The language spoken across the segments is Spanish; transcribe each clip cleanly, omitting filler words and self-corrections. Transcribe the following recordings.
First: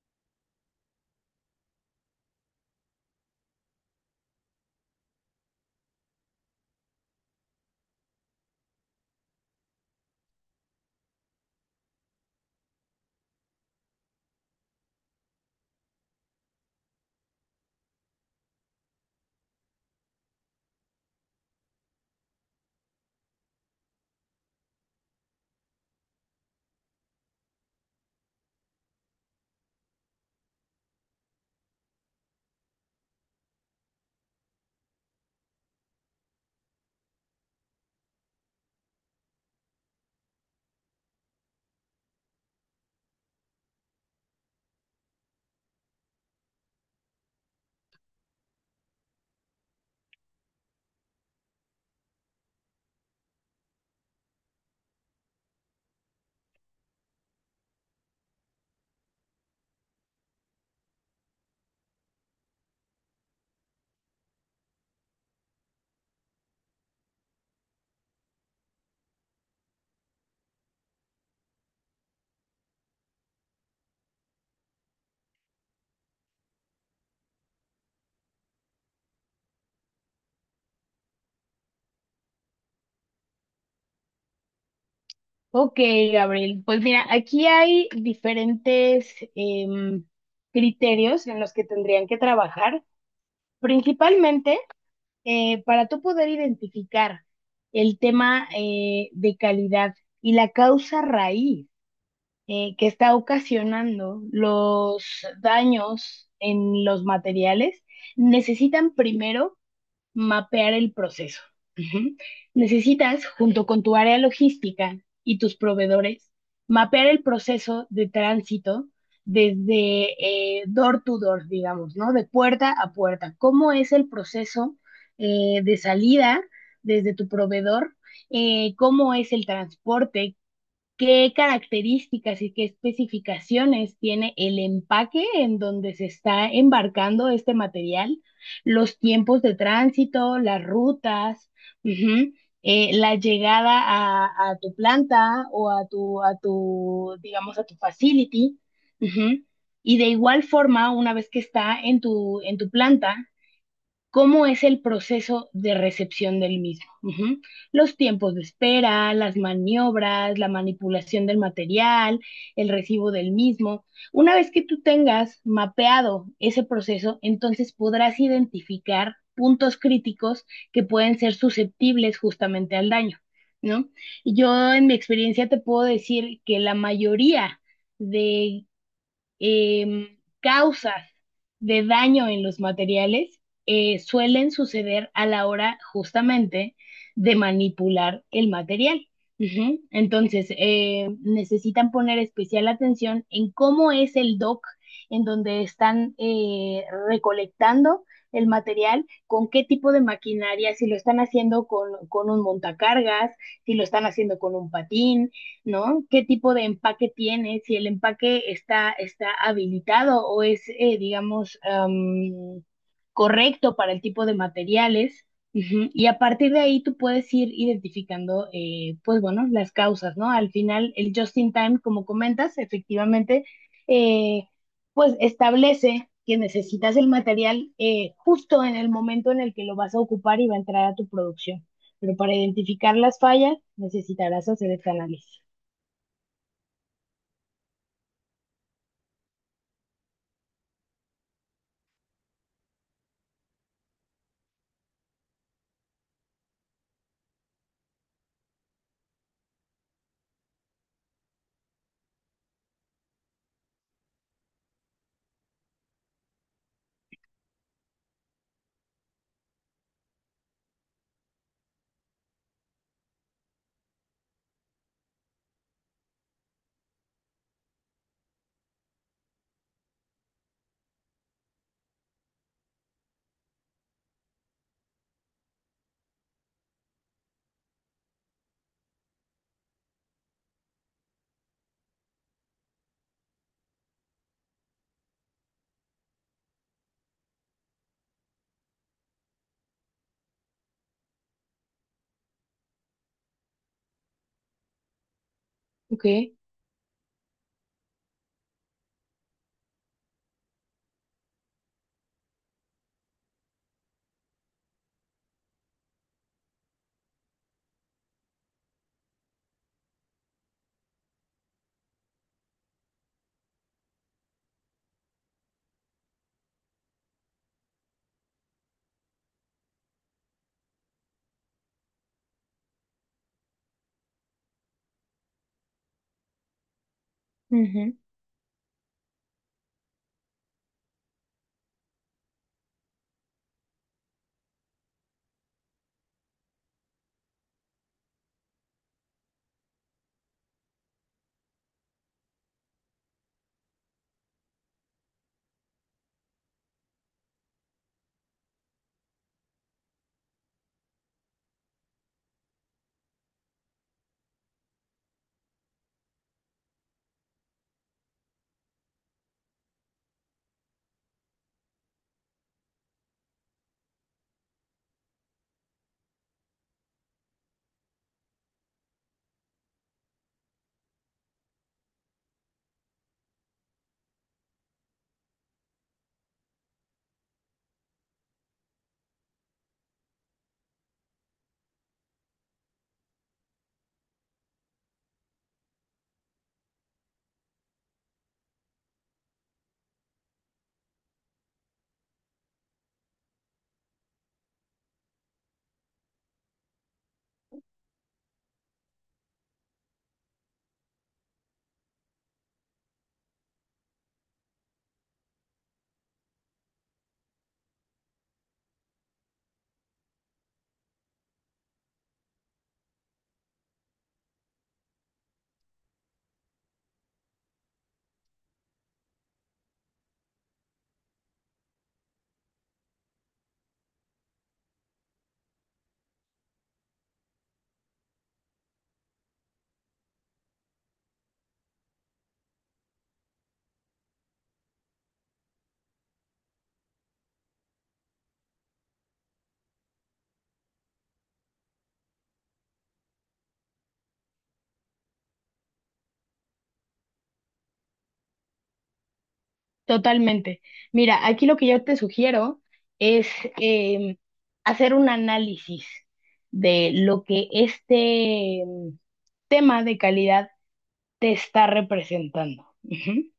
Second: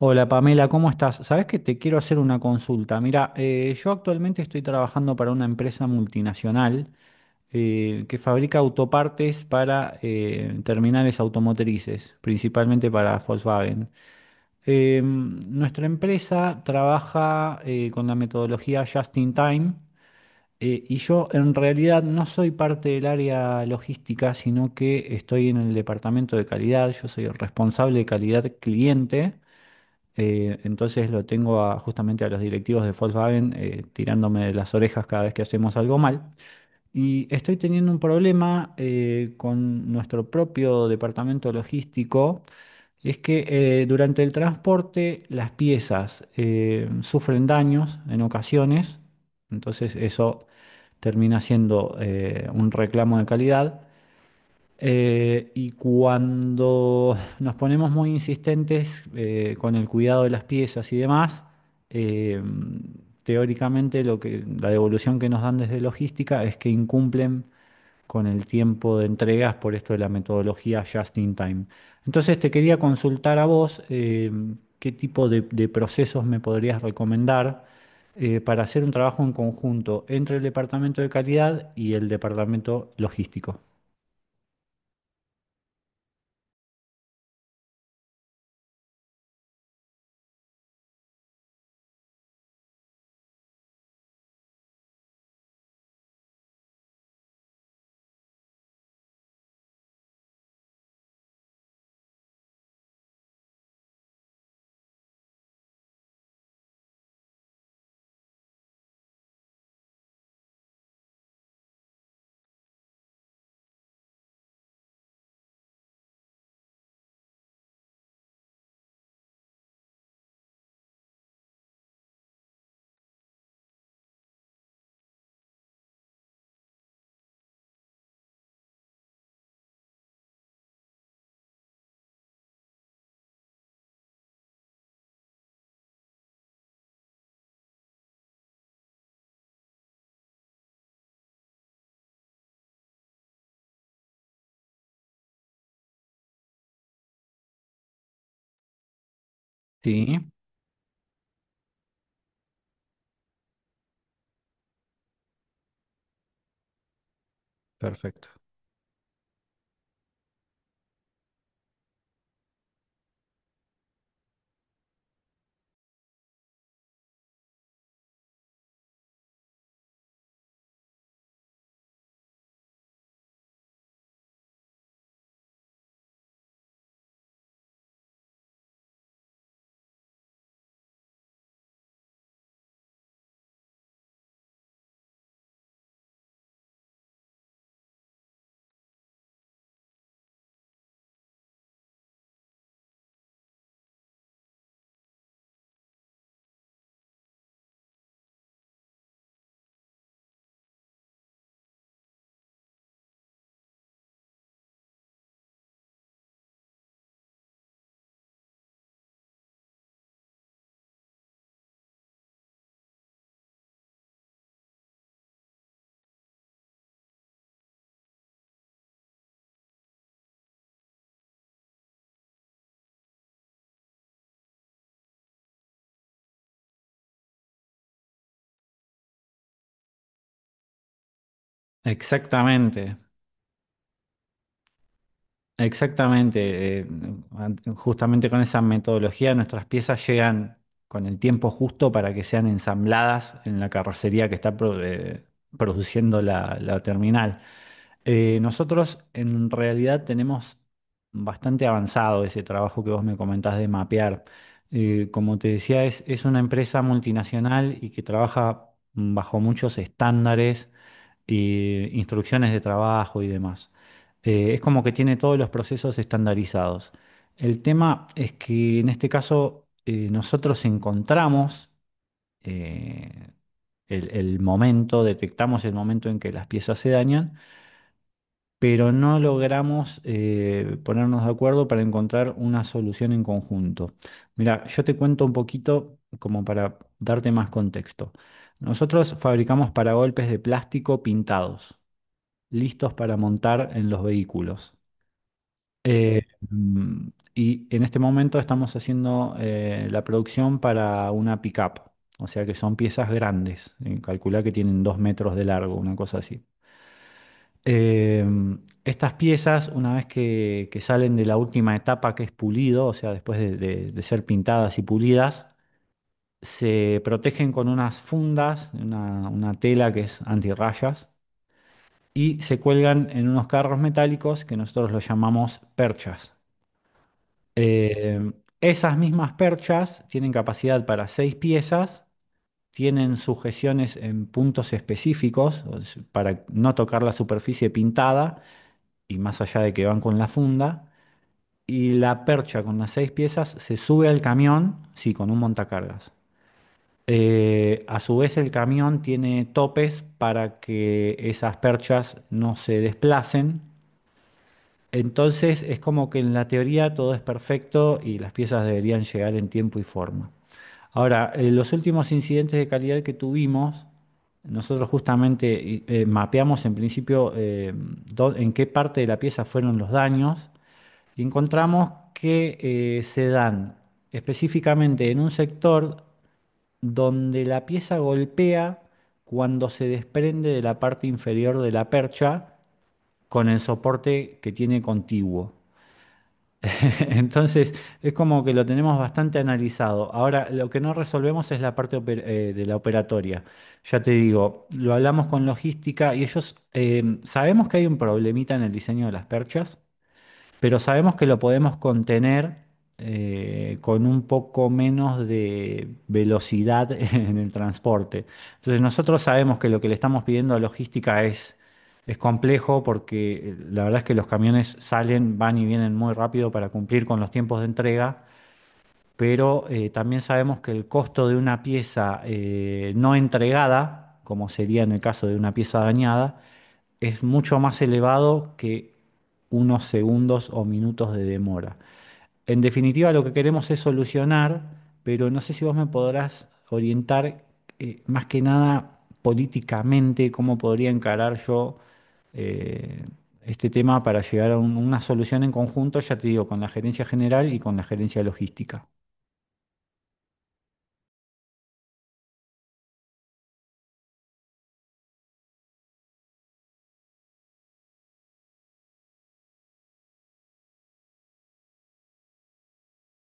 Hola Pamela, ¿cómo estás? Sabes que te quiero hacer una consulta. Mira, yo actualmente estoy trabajando para una empresa multinacional que fabrica autopartes para terminales automotrices, principalmente para Volkswagen. Nuestra empresa trabaja con la metodología Just in Time y yo en realidad no soy parte del área logística, sino que estoy en el departamento de calidad. Yo soy el responsable de calidad cliente. Entonces lo tengo justamente a los directivos de Volkswagen tirándome de las orejas cada vez que hacemos algo mal. Y estoy teniendo un problema con nuestro propio departamento logístico. Es que durante el transporte las piezas sufren daños en ocasiones, entonces eso termina siendo un reclamo de calidad. Y cuando nos ponemos muy insistentes con el cuidado de las piezas y demás, eh, teóricamente la devolución que nos dan desde logística es que incumplen con el tiempo de entregas por esto de la metodología just in time. Entonces te quería consultar a vos, qué tipo de procesos me podrías recomendar para hacer un trabajo en conjunto entre el departamento de calidad y el departamento logístico. Ok, Gabriel. Pues mira, aquí hay diferentes criterios en los que tendrían que trabajar, principalmente para tú poder identificar el tema de calidad y la causa raíz que está ocasionando los daños en los materiales. Necesitan primero mapear el proceso. Ujú. Necesitas, junto con tu área logística y tus proveedores, mapear el proceso de tránsito desde door to door, digamos, ¿no? De puerta a puerta. ¿Cómo es el proceso de salida desde tu proveedor? ¿Cómo es el transporte? ¿Qué características y qué especificaciones tiene el empaque en donde se está embarcando este material? Los tiempos de tránsito, las rutas, ujú, la llegada a tu planta o a tu, digamos, a tu facility, ujú. Y de Sí. igual forma, una vez que está en tu planta, cómo es el proceso de recepción del mismo. Ujú. Los Perfecto. tiempos de espera, las maniobras, la manipulación del material, el recibo del mismo. Una vez que tú tengas mapeado ese proceso, entonces podrás identificar puntos críticos que pueden ser susceptibles justamente al daño, ¿no? Yo en mi experiencia te puedo decir que la mayoría de causas de daño en los materiales suelen suceder a la hora justamente de manipular el material. Ujú. Entonces, necesitan poner especial atención en cómo es el dock en donde están recolectando el material, con qué tipo de maquinaria, si lo están haciendo con un montacargas, si lo están haciendo con un patín, ¿no? ¿Qué tipo de empaque tiene? Si el empaque está, está habilitado o es, digamos, correcto para el tipo de materiales. Ujú. Y a partir de ahí tú puedes ir identificando, pues bueno, las causas, ¿no? Al final, el just in time, como comentas, efectivamente, eh, pues establece que necesitas el material justo en el momento en el que lo vas a ocupar y va a entrar a tu producción. Pero para Exactamente, identificar las fallas necesitarás hacer este análisis. exactamente. Justamente con esa metodología nuestras piezas llegan con el tiempo justo para que sean ensambladas en la carrocería que está produciendo la terminal. Nosotros en realidad tenemos bastante avanzado ese trabajo que vos me comentás de mapear. Como te decía, es una empresa multinacional y que trabaja bajo muchos estándares y instrucciones de trabajo y demás. Es como que tiene todos los procesos estandarizados. El tema es que en este caso nosotros encontramos, eh, el momento, detectamos el momento en que las piezas se dañan, pero no logramos ponernos de acuerdo para encontrar una solución en conjunto. Mira, yo te cuento un poquito como para darte más contexto. Nosotros fabricamos paragolpes de plástico pintados listos para montar en los vehículos. Ok, Eh, mm, y en este momento estamos haciendo la producción para una pickup, o sea que son piezas grandes. Calculá que tienen 2 metros de largo, una cosa así. Eh, Estas piezas, una vez que salen de la última etapa, que es pulido, o sea, después de, de ser pintadas y pulidas, se protegen con unas fundas, una tela que es antirrayas, y se cuelgan en unos carros metálicos que nosotros los llamamos perchas. ujú. Eh, Esas mismas perchas tienen capacidad para 6 piezas, tienen sujeciones en puntos específicos para no tocar la superficie pintada, y más allá de que van con la funda. Y la percha con las 6 piezas se sube al camión, sí, con un montacargas. A su vez, el camión tiene topes para que esas perchas no se desplacen. Entonces es como que en la teoría todo es perfecto y las piezas deberían llegar en tiempo y forma. Ahora, los últimos incidentes de calidad que tuvimos, nosotros justamente mapeamos en principio, en qué parte de la pieza fueron los daños, y encontramos que se dan específicamente en un sector donde la pieza golpea cuando se desprende de la parte inferior de la percha con el soporte que tiene contiguo. Entonces, es como que lo tenemos bastante analizado. Ahora, lo que no resolvemos es la parte de la operatoria. Ya te digo, lo hablamos con logística y ellos, sabemos que hay un problemita en el diseño de las perchas, pero sabemos que lo podemos contener con un poco menos de velocidad en el transporte. Entonces nosotros sabemos que lo que le estamos pidiendo a logística es complejo, porque la verdad es que los camiones salen, van y vienen muy rápido para cumplir con los tiempos de entrega. Pero también sabemos que el costo de una pieza no entregada, como sería en el caso de una pieza dañada, es mucho más elevado que unos segundos o minutos de demora. En definitiva, lo que queremos es solucionar, pero no sé si vos me podrás orientar más que nada políticamente cómo podría encarar yo eh, este tema para llegar a una solución en conjunto, ya te digo, con la gerencia general y con la gerencia logística. Totalmente. Mira, aquí lo que yo te sugiero es em, hacer un análisis de lo que este tema de calidad te está representando. Ujú.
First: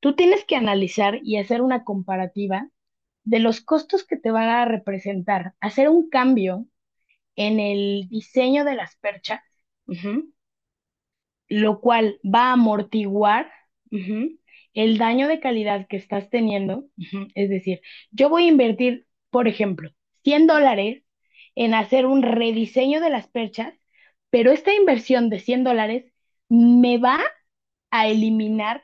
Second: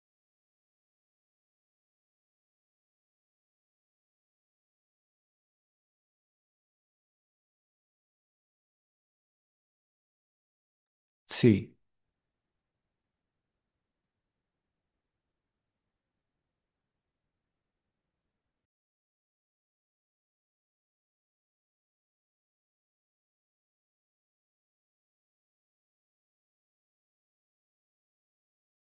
Tú tienes que analizar y hacer una comparativa de los costos que te van a representar, hacer un cambio en el diseño de las perchas. Ujú, Sí, lo cual va a amortiguar, ujú, el daño de calidad que estás teniendo. Ujú. Es decir, yo voy a invertir, por ejemplo, $100 en hacer un rediseño de las perchas, pero esta inversión de $100 me va a eliminar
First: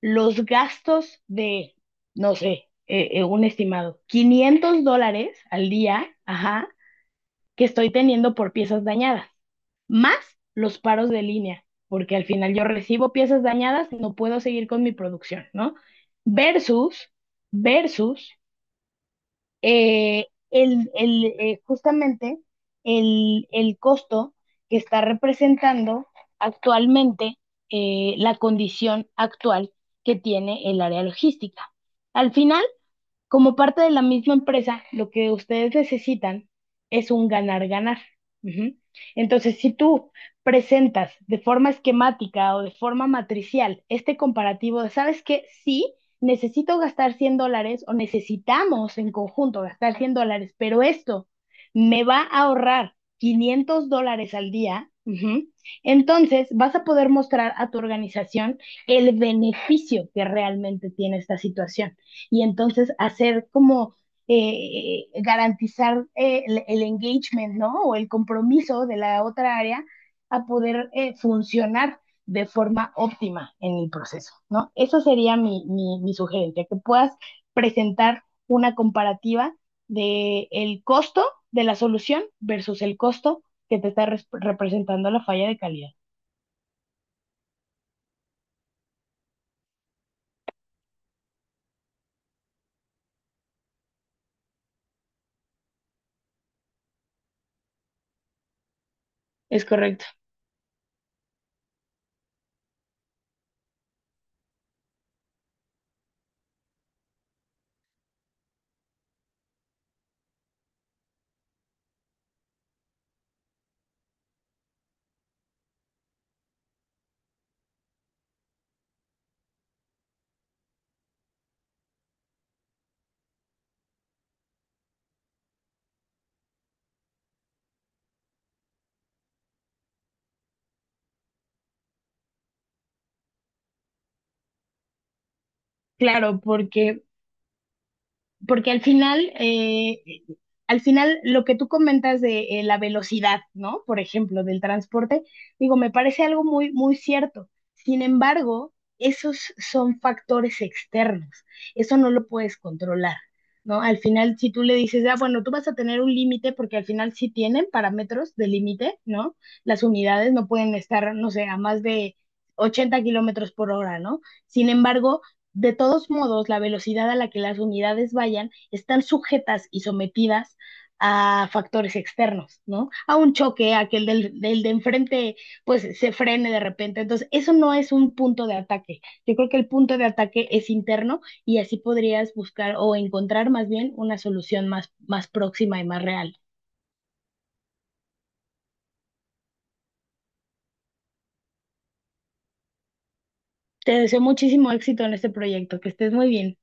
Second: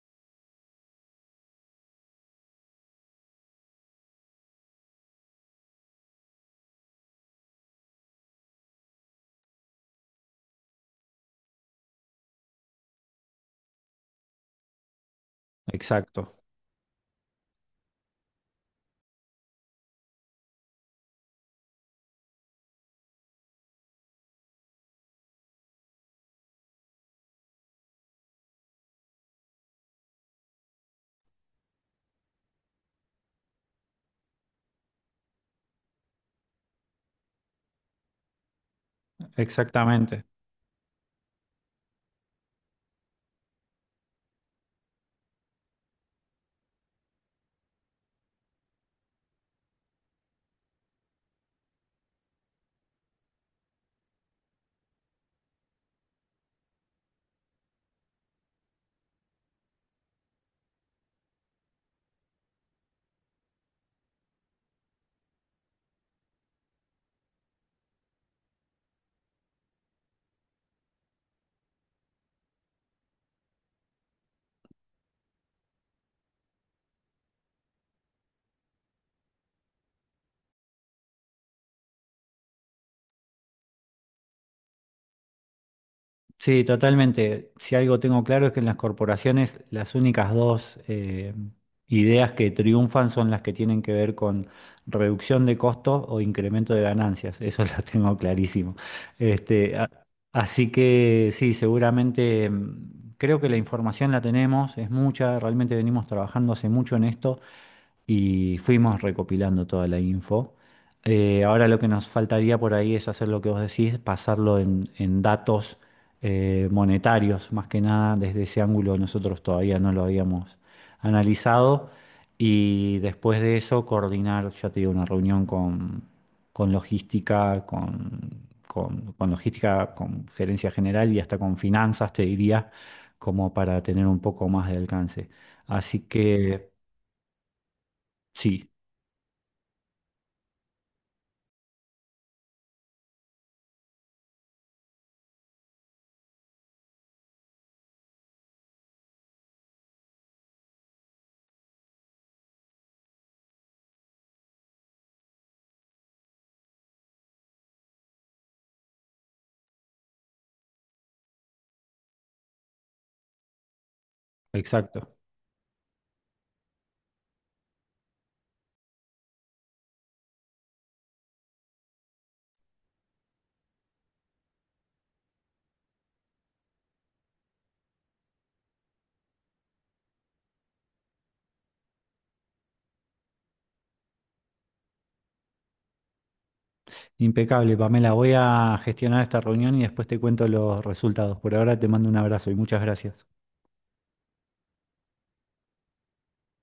los gastos de, no sé, un estimado, $500 al día, ajá, que estoy teniendo por piezas dañadas, más los paros de línea, porque al final yo recibo piezas dañadas, no puedo seguir con mi producción, ¿no? exacto, Versus, versus, justamente el costo que está representando actualmente la condición actual que tiene el área logística. Al final, como parte de la misma empresa, lo que ustedes necesitan es un ganar-ganar. Ujú. Entonces, si tú exactamente. presentas de forma esquemática o de forma matricial este comparativo de, ¿sabes qué? Sí, necesito gastar $100 o necesitamos en conjunto gastar $100, pero esto me va a ahorrar $500 al día. Ujú. Entonces, vas a poder mostrar a tu organización el beneficio que realmente tiene esta situación y entonces hacer como garantizar engagement, ¿no? O el compromiso de la otra área a poder funcionar de forma óptima en el proceso, ¿no? Eso sería mi, mi, mi sugerencia, que puedas presentar una comparativa de el costo de la solución versus el costo que te está representando la falla de calidad. Sí, totalmente. Si algo tengo claro es que en las corporaciones las únicas dos ideas que triunfan son las que tienen que ver con reducción de costos o incremento de ganancias. Eso lo tengo clarísimo. Es Este, a- correcto. Así que sí, seguramente, creo que la información la tenemos, es mucha, realmente venimos trabajando hace mucho en esto y fuimos recopilando toda la info. Ahora lo que nos faltaría por ahí es hacer lo que vos decís, pasarlo en datos monetarios. Más que nada desde ese ángulo nosotros todavía no lo habíamos analizado, y después de eso coordinar, ya te digo, una reunión con logística, con, con logística, con gerencia general y hasta con finanzas, te diría, como para tener un poco más de alcance. Así Claro, que porque sí. porque al final lo que tú comentas de la velocidad, ¿no? Por ejemplo, del transporte, digo, me parece algo muy, muy cierto. Sin embargo, esos son factores externos, eso no lo puedes controlar, ¿no? Al final, si tú le dices, ah, bueno, tú vas a tener un límite, porque al final sí tienen parámetros de límite, ¿no? Las unidades no pueden estar, no sé, a más de 80 km/h, ¿no? Sin Exacto. embargo, de todos modos, la velocidad a la que las unidades vayan están sujetas y sometidas a factores externos, ¿no? A un choque, a que el del de enfrente pues se frene de repente. Entonces, eso no es un punto de ataque. Yo creo que el punto de ataque es interno y así podrías buscar o encontrar más bien una solución más, más próxima y más real. Impecable, Pamela. Voy a gestionar esta reunión y después te cuento los resultados. Por ahora te mando un abrazo y muchas gracias. Te deseo muchísimo éxito en este proyecto, que estés muy bien.